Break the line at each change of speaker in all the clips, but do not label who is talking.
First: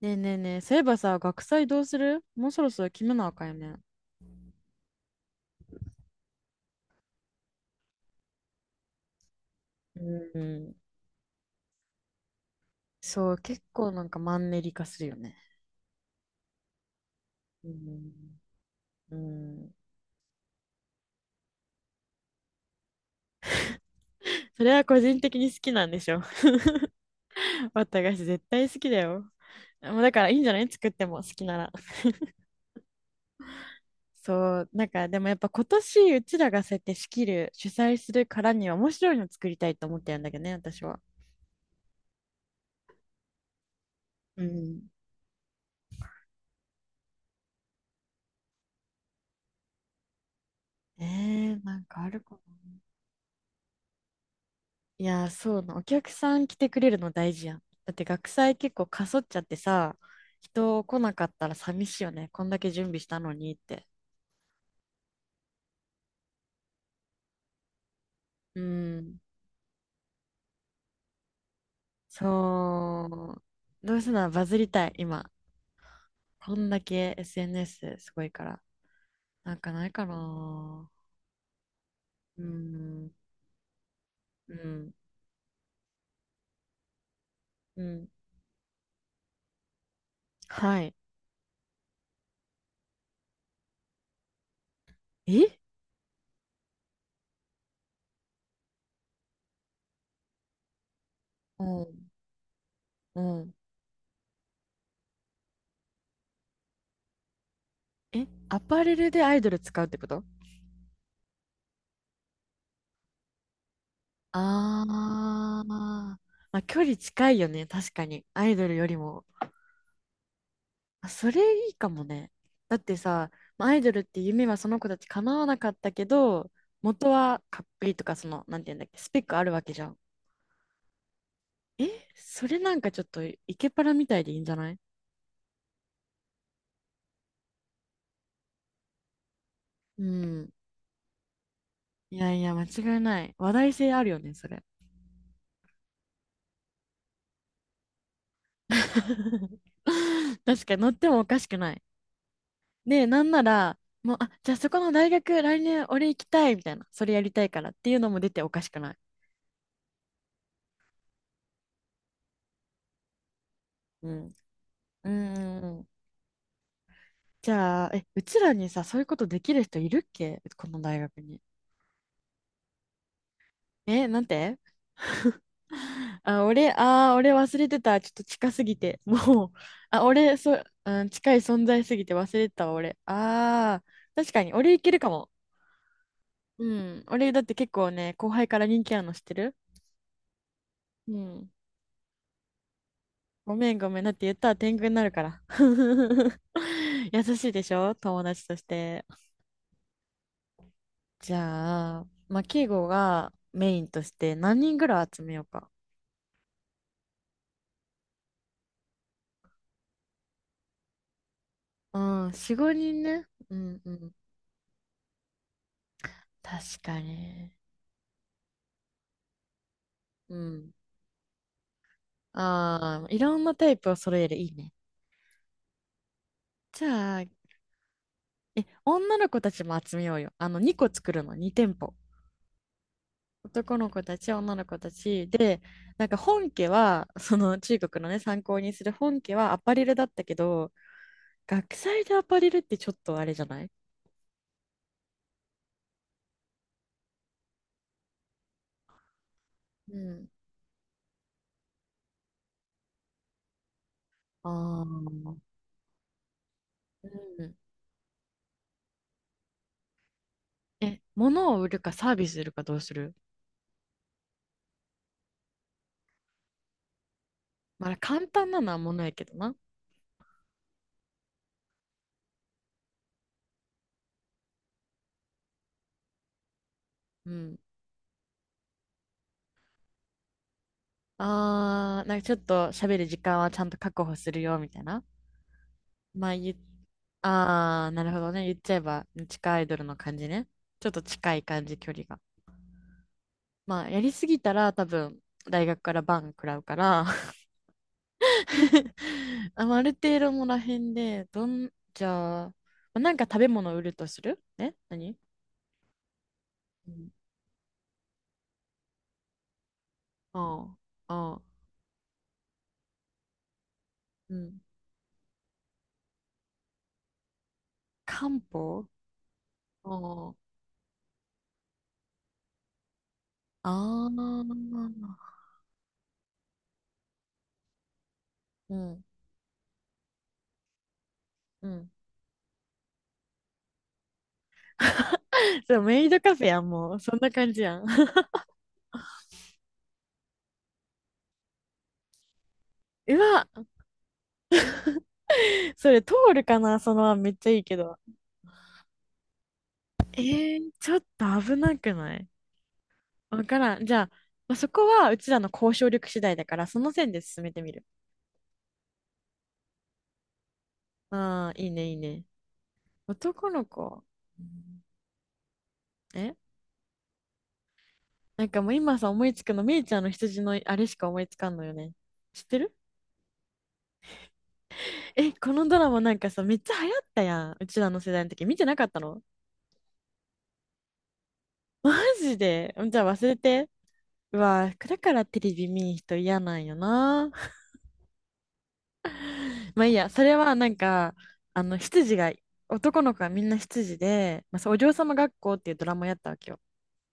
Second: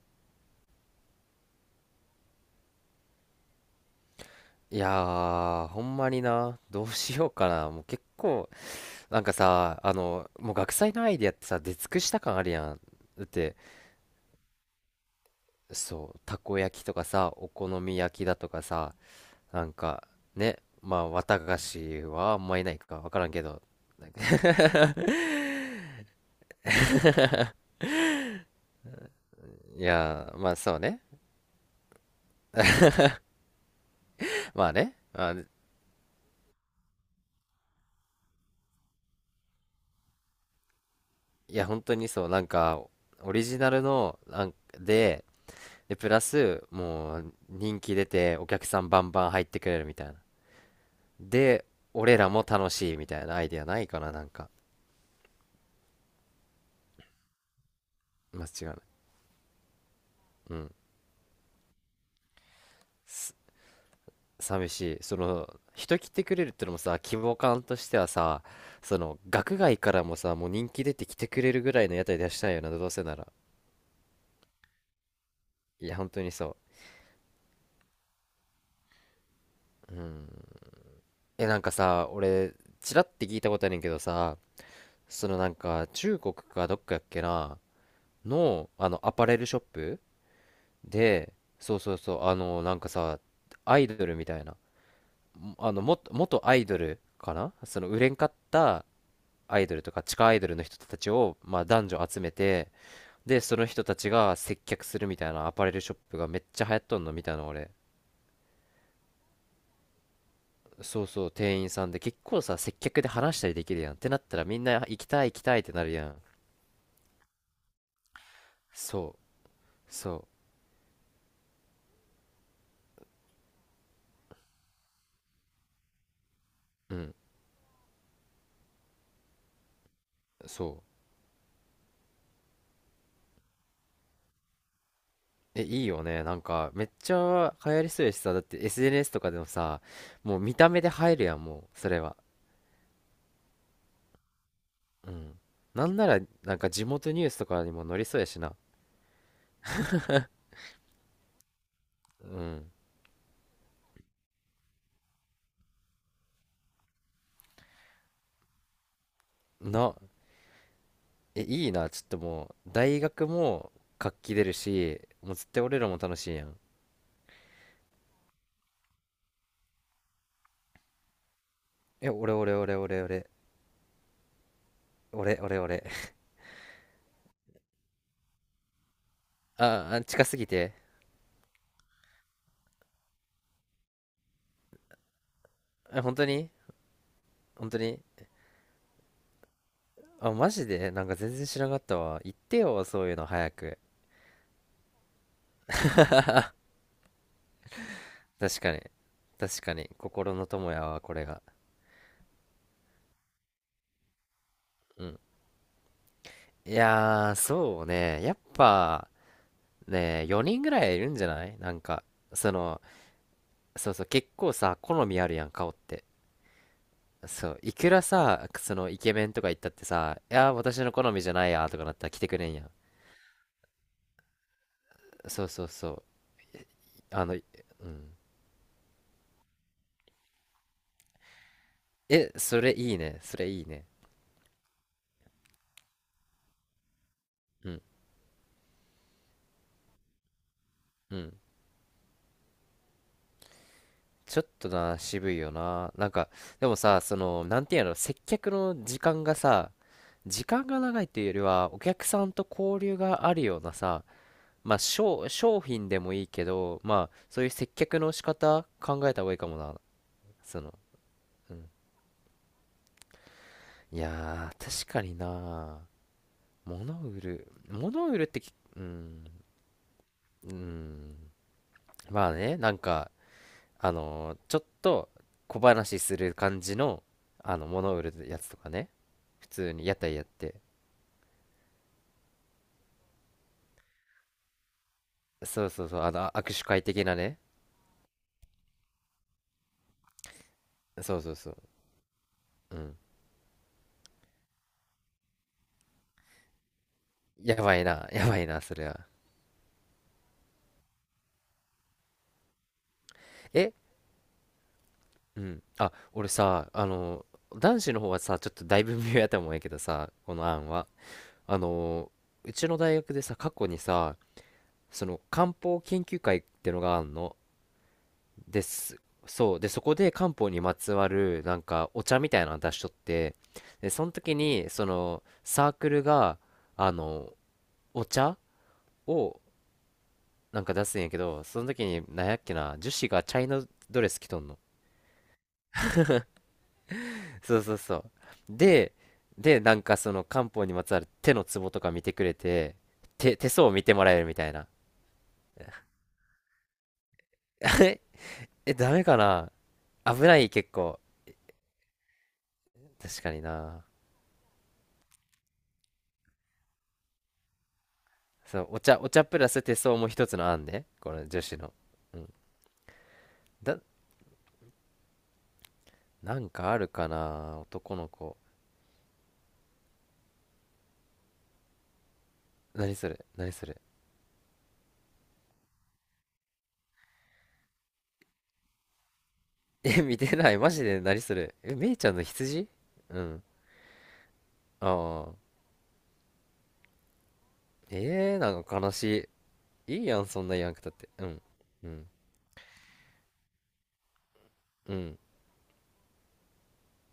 ねえねえねえ、そういえばさ、学祭どうする？もうそろそろ決めなあかんよね。
いやー、ほんまにな、どうしようかな。もう結構、なんかさ、あ
う
の、もう学
ん、
祭のアイディアってさ、出尽くした感あるやん。だっ
そう、
て、
結構なんかマンネリ化するよね。
そう、たこ焼きとかさ、お好
う
み
ん、
焼きだとかさ、
う
なん
ん、
か、ね、まあ、綿菓子はあんまいないかわからんけど、なんか
それ は個人的に好きなんでしょ？私絶対好きだよ。
い
もうだから
や
い
ー、
いんじ
ま
ゃ
あ
ない？
そう
作っ
ね。
ても好きなら。そ
ま
う、
あ
なん
ね。
かでもやっぱ今年うちらがそうやって仕切る、主催するからには面白いの作りたいと思ってるんだけどね、私は。
いや、本当にそう、オリジナルの、
う
なん
ん。
で、で、プラス、もう、人気出て、お客さんバンバン入ってくれるみたいな。で、
なんかあ
俺
る
ら
か？
も楽しいみたいなアイデアないかな、なんか。
いやー、そうな。お客さん来てくれるの大事やん。だって学
間違
祭
いな
結
い。
構かそっちゃってさ、
うん。
人来なかったら寂しいよね。こんだけ準備したの
す
にって。
寂しい。その、人来てくれるってのもさ、規模感としてはさ、
う
その、
ん。
学外からもさ、もう人気出て来てくれるぐらいの屋台出したいよな、どうせなら。
そう。どうせならバズりたい、今。
いや、本当に
こ
そ
んだけ SNS すごいから。なんかない
う。う
か
ん。
な。
え、なんかさ、
う
俺、ちらっ
ん。
て聞いたことあるんけどさ、
うん。
そのなんか、中国かどっかやっけな、
うん。
の、あの、アパレルショップ
はい。
で、そうそうそう、あの、なんかさ、アイドルみたいな。
え、
あのも元アイドルかな、その売れんかったアイドルとか地下アイドルの人たちを、ま
う
あ、男
ん。
女集めて、
う
で
ん。
その人たちが接客するみたいなアパレルショップがめっちゃ流行っとんの見たの俺。
え、アパレルでアイドル使うってこと？
そうそう、店員さんで結構さ、接客で話したりできるやんってなったらみんな
あ
行きたい行きたいっ
あ、
てなるやん。
まあ、距離近いよね、確かに。アイドルより
そ
も。
うそ
あ、それいいかもね。だってさ、まあアイドルって夢はその子たち叶わなかったけど、
う。う
元
ん、
はかっこいいとか、その、なんていうんだっけ、スペックあるわけじゃん。
そう。
え、それなんかちょっと、イケパラみたいでいいんじゃない？
え、いいよね、なんかめっちゃ流行りそうやしさ。だって SNS とかでもさ、
う
もう
ん。
見た目で入るやん、もうそれは。
いやいや、間違いない。話題性あるよね、それ。
うん。なんなら、なんか地元ニュースとかにも載りそうやしな。
確かに乗ってもおかしくない。
うん。
で、なんなら、もう、あ、じゃあそこの大学、来年俺行きたいみたいな、それやりたいからっていうのも出ておかしくない。
な、え、いいな。ちょっともう、大学も
う
活気
ん。
出るし、
う
もう絶対俺ら
ん。
も楽しいやん。
じゃあ、え、うちらにさ、そういうことできる人いるっけ、この大学に？
え、俺俺俺俺俺。
え、なんて？
俺俺俺。
あ、俺、あー、俺忘れてた。ちょっと近すぎて。もう、
あ、あ
あ、
近す
俺、
ぎ
そう、
て。
うん、近い存在すぎて忘れてたわ、俺。あー、確かに、俺いけるかも。
え、本当に？
うん。俺、だって
本
結
当
構
に？
ね、後輩から人気あるの知ってる？
あ、マジでなんか
う
全然
ん。
知らなかったわ。言ってよ、そういうの早
ごめん
く。
ごめん。だって言ったら天狗になるから。優しいでしょ友達と
確
し
かに。
て。
確かに。心の友やわ、これ
じ
が。
ゃあ、まあ、敬語がメインとして何人ぐら
う
い
ん。
集めようか。
いやー、そうね。やっぱ、ね、4人ぐらいいるんじゃない？なん
うん、
か、そ
4、
の、
5人ね。うんう
そうそう、
ん。
結構さ、好みあるやん、顔って。
確か
そ
に。
う、いくらさ、そのイケメンとか言ったってさ、い
う
やー、
ん。
私の好みじゃないやーとかなったら来てくれんやん。
ああ、いろんなタイプを揃える。いいね。
そうそうそう。
じゃあ、
あ
え、
の、いうん。
女の子たちも集めようよ。あの、2個作るの、2店舗。
え、それいいね。それいい
男
ね。
の子たち、女の子たち。で、なんか本家は、その
う
中
ん。
国のね、参考にする本家はアパレルだったけど、
うん。
学祭でアパレルってちょっとあれじゃない？
ちょっとな、渋いよな。なんか、でもさ、その、なんていうの、接客の時間がさ、
うん。
時間が長いというよりは、お客さんと交流があるようなさ、
あ
まあ、
あ。
商品でもいいけど、
う
まあ、そういう
ん。
接客の仕方考えた方がいいかもな。その、
え、物
う
を売
ん、
るかサービスするか、どうする？
いやー、確かにな。モ
まあ、
ノウルっ
簡
て
単
き、
なのは
う
物やけ
ん、
どな。
うん。まあね、なんか、あのーちょっと小話する感じの、
う
あ
ん。
の、モノウルのやつとかね。普通に屋台やって。
ああ、なんかちょっと喋る時間はちゃんと確保するよ、みたいな。
そうそうそう、あの、
ま
あ
あ、言
握
っ、
手会的なね。
あー、なるほどね。言っちゃえば、地下アイドルの感じね。ちょっと
そうそう
近い
そう。
感じ、距離が。
うん。
まあ、やりすぎたら多分、大学からバン食らうから。
やばいな、やばいな、それ は。
まあある程度もらへんで、じゃあ、まあなんか食べ物
え、
を売るとする？え、何？
うん。あ、俺さ、あ
うん。
の男子の方はさ、ちょっとだいぶ微妙やと思うんやけどさ、この案
あ
は。
あ、ああ、
あのうちの大学でさ、過去にさ、
うん。
その漢方研究会ってのがあるの
漢
で
方？
す。そうで、そこで
あ
漢方
あ、
にまつわるなんかお茶みたいなの出しとって、でそ
あ
の時にそ
あ、
のサークルがあのお茶
うん、
をなんか出すんやけど、そ
う
の時
ん。
になんやっけな、女子がチャイナドレス着とんの。
そう、メイドカフェやん、もう。そんな感
そう
じ
そ
や
う
ん。
そう。 で、でなんかその漢方にまつわる手のツボとか見てくれて、
うわ、
手相を見てもらえるみたいな。
それ通るかな？その案めっちゃい いけど。
え、えダメかな？危ない結
ちょっ
構？
と危なくない？
確かに
わから
な。
ん。じゃあ、まあ、そこはうちらの交渉力次第だから、その線で進めてみる。
そう、お茶プラス手相も一つの案ね。この女
ああ、
子
いい
の。
ね、いい
う
ね。
ん。
男の
だ、
子。え、
なんかあるかな男の子。
なんかもう今さ、思いつくの、みイちゃんの羊のあれしか思いつかんのよね。知ってる？
何それ何それ？
え、このドラマなんかさ、めっちゃ流行ったやん。うちらの世代の時、見てなかったの？
え、見てない。マジで何それ？え、め
マ
いちゃんの
ジ
羊？
で？じゃあ
う
忘れ
ん。
て。うわ、だから
あ
テ
あ。
レビ見ん人嫌なんよな。
えー、なんか悲し
まあいい
い。いい
や、
や
そ
ん、
れ
そん
は
なん言
な
わん
ん
くたって。
か、
うん。うん。
羊が、男の子はみんな羊で、まあ、そうお嬢
う
様
ん。
学校っていうドラマやったわけよ。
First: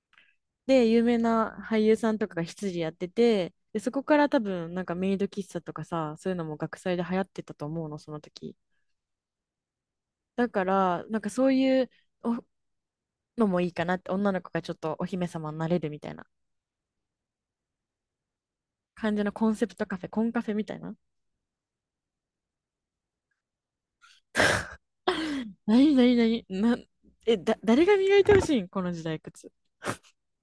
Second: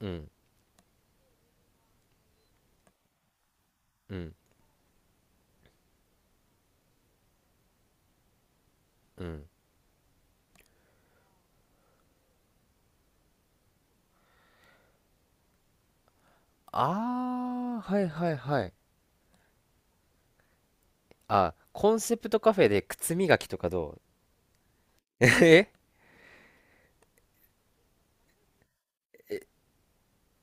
うん。
で、有名な俳優さんとかが執事やってて、で、そこ
う
から
ん。
多分、なんかメイド喫茶とかさ、そういうのも学祭で流行ってたと思うの、その時。
うん。
だから、なんかそういうおのもいいかなって、女の子がちょっとお姫様になれるみたいな
ああ、はいはいはい。
感じのコンセプトカフェ、コンカフェみたいな。
あ、コンセプトカフェで靴磨きとかどう？ え、
なになになにな、え、誰が磨いてほしいん、この時代靴？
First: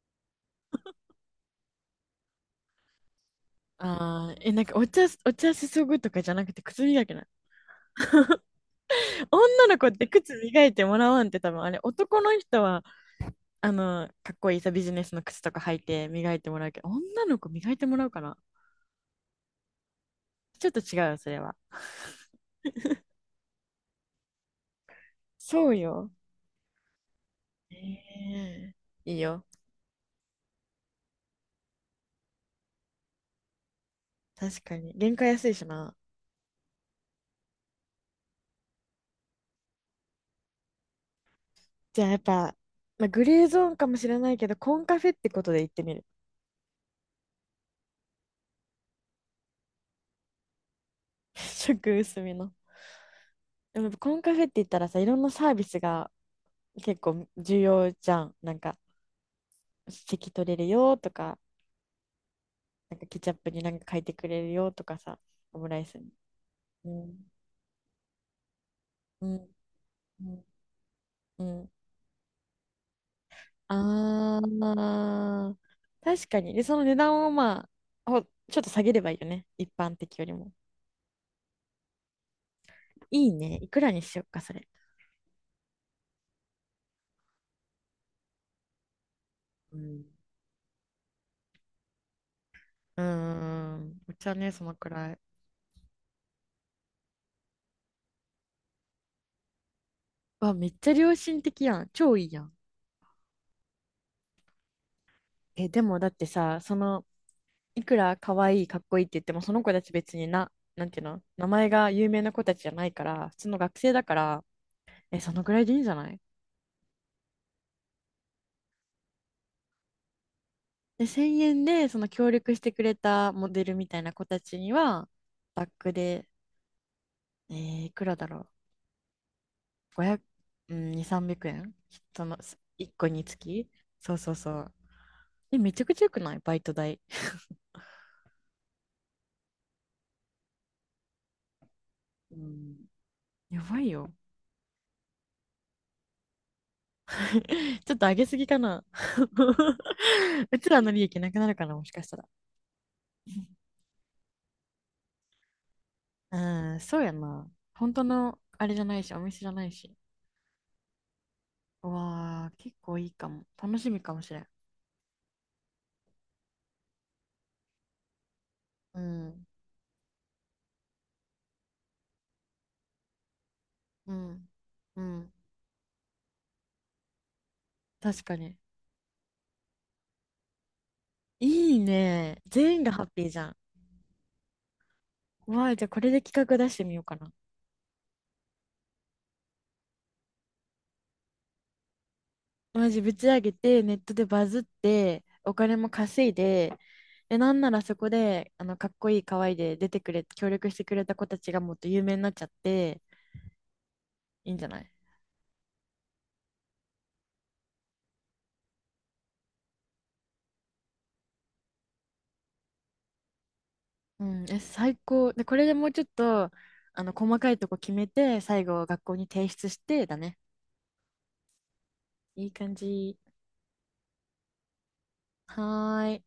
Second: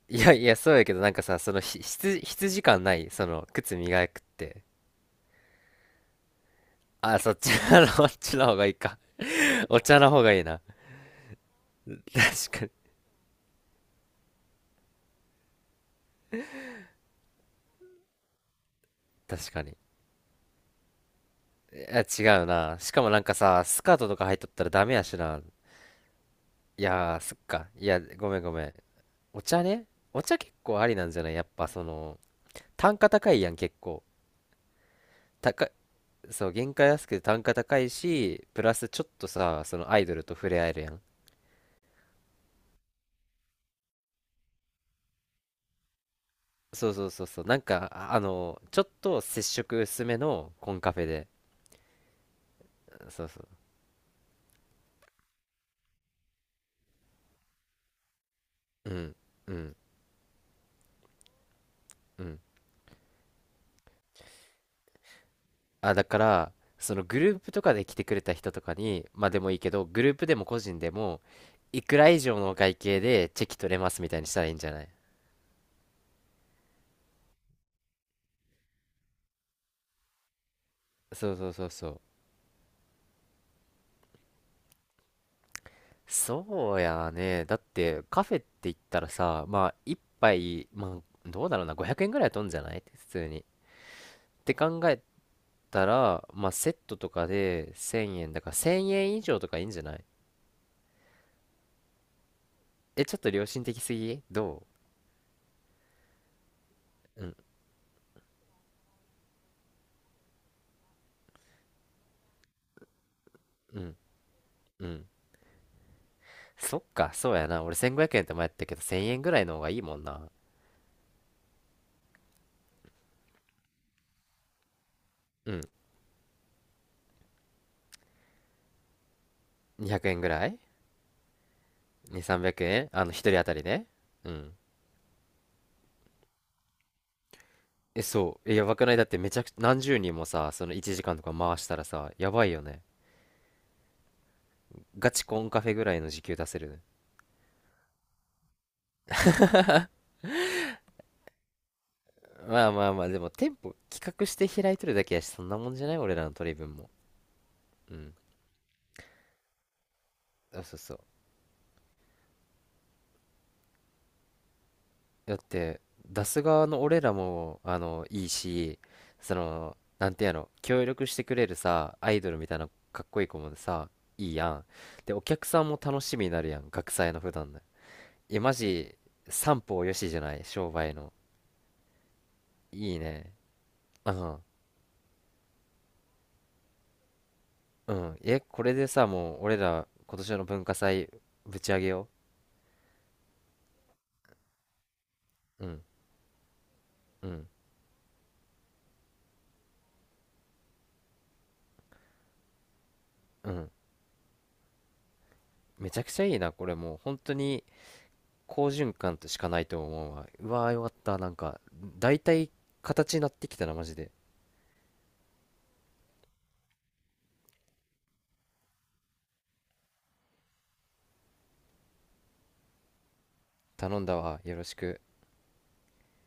いやいや、そうやけど、なんかさ、そのひ、羊感ない？その、靴磨くっ
ああ、え、な
て。
んかお茶、お茶注ぐとかじゃなくて靴磨き
あ、
な。
そっちの、そっちの方がいいか。
女の
お
子っ
茶
て
の方が
靴
いいな。
磨いてもらわんって多分あれ、
確
男の人
かに、
はかっこいいさ、ビジネスの靴とか履いて磨いてもらうけど、女の子磨いてもらうかな？
確かに。
ちょっと違うよ、それは。
いや、違うな。しかもなんかさ、スカートとか入っとったらダメやしな。
そうよ。
いやー、そっか。いや、ごめん
え
ごめ
え、
ん。
いい
お
よ。
茶ね。お茶結構ありなんじゃない？やっぱその、単価高いやん、結構。
確かに。原価安い
高
し
い、
な。
そう、原価安くて単価高いし、プラスちょっとさ、そのアイドルと触れ合えるやん。
じゃあやっぱ、まあ、グレーゾーンかもしれないけど、コンカフェってことで行ってみる。
そうそうそうそう。なんか、ちょっと接触薄めのコンカフェで。
食薄めの。
そうそう。
でもやっぱコンカフェって言ったらさ、いろんなサービスが結構重要じゃん。なんか、
うん、うん、
席取れるよとか、
うん。
なんかケチャップになんか書いてくれるよとかさ、オムライ
あ、
ス
だ
に。
から、
う
そのグ
ん、
ループとかで来てくれた人とかに、
う
まあで
ん、
もいいけど、グルー
う
プで
ん。
も個人でも、
うん、
いくら以上のお会計でチェキ取れますみたいにし
あ
たらいいんじゃない？
あ、確かに。で、その値段をまあ、ちょっと下げればいいよね。一般的よりも。
そうそうそうそう。
いいね。いくらにしよっか、それ。
そうやね。だって、カフェって言ったらさ、まあ、
う
一
ん。
杯、まあ、どうだろうな、500円ぐらいは取んじゃない？
うー
普通に。
ん。お茶
っ
ね、
て
その
考
く
え
らい。
たら、まあ、セットとかで1000円だから、1000円以上とかいいんじゃない？
わ、めっちゃ良心的やん。超いいやん。
え、ちょっと良心的すぎど。
え、でもだってさ、その、
ううん、
いくら可愛い、かっこいいって言っても、その子たち別にな、なんていうの、名前が有名な子たちじゃないから、普通の学
う
生
ん、
だから、
うん。
え、そのぐらいでいいんじゃない？
そっか、そうやな。俺1500円って前やったけど、1000円ぐらいの方がいいもんな。
で、1000円で、その協力してくれたモデルみたいな子たちには、
うん。
バックで、いくらだろう。
200円
500、
ぐらい？
うん、2、300円、
2、
その、
300円
1
あ
個
の、一
に
人
つ
当たり
き、
ね。
そう
う
そうそ
ん。
う。え、めちゃくちゃよくない？バイト代。
え、そう。え、やばくない？だってめちゃくちゃ、何十人もさ、その1時間とか回したらさ、や
う
ばいよ
ん、
ね。
やばいよ。
ガチコンカフェぐらいの時給出せるね。
ちょっと上げすぎかな。うちらの利益なくなるかな、もしかしたら。
まあまあまあ、でも店舗企画して開いとるだけやし、そんなもんじゃない？俺らの
う
取り分
ん、
も。
そうやな。本
う
当
ん。
のあれじゃないし、お店じゃないし。
あ、そうそう。
うわあ、結構いいかも。楽しみかもしれん。
だって出す側の俺らもあのいいし、
う
そ
ん、
のなんてやの協力してくれるさ、アイドルみたいなかっこいい子もさ
う
いい
ん、
やん。
う
でお
ん。
客さんも楽しみになるやん、学祭の普段の。
確
い
か
やマ
に。
ジ三方よしじゃない？商売の。
いいね。全員が
いい
ハッピー
ね。
じゃん。
うん。
うわあ、じゃあこれで企画出してみようかな。
うん。え、これでさ、もう俺ら今年の文化祭ぶち上げよ
マジぶち上げて、ネットでバズって、お
う。う
金
ん。
も稼いで、
う
で、
ん。
なんならそこで、かっこいい、可愛いで出てくれ、協力してくれた子たちがもっと有名になっちゃって、
うん。
いいんじゃない？
めちゃくちゃいいなこれ。もう本当に好循環としかないと思うわ。うわー、よかった。なんか、だいたい形になってきたな、マジで。
うん、え、最高。で、これでもうちょっと、細かいとこ決めて、最後、学校に提出して、だね。いい感じ。
頼んだわ。よろしく。
はーい。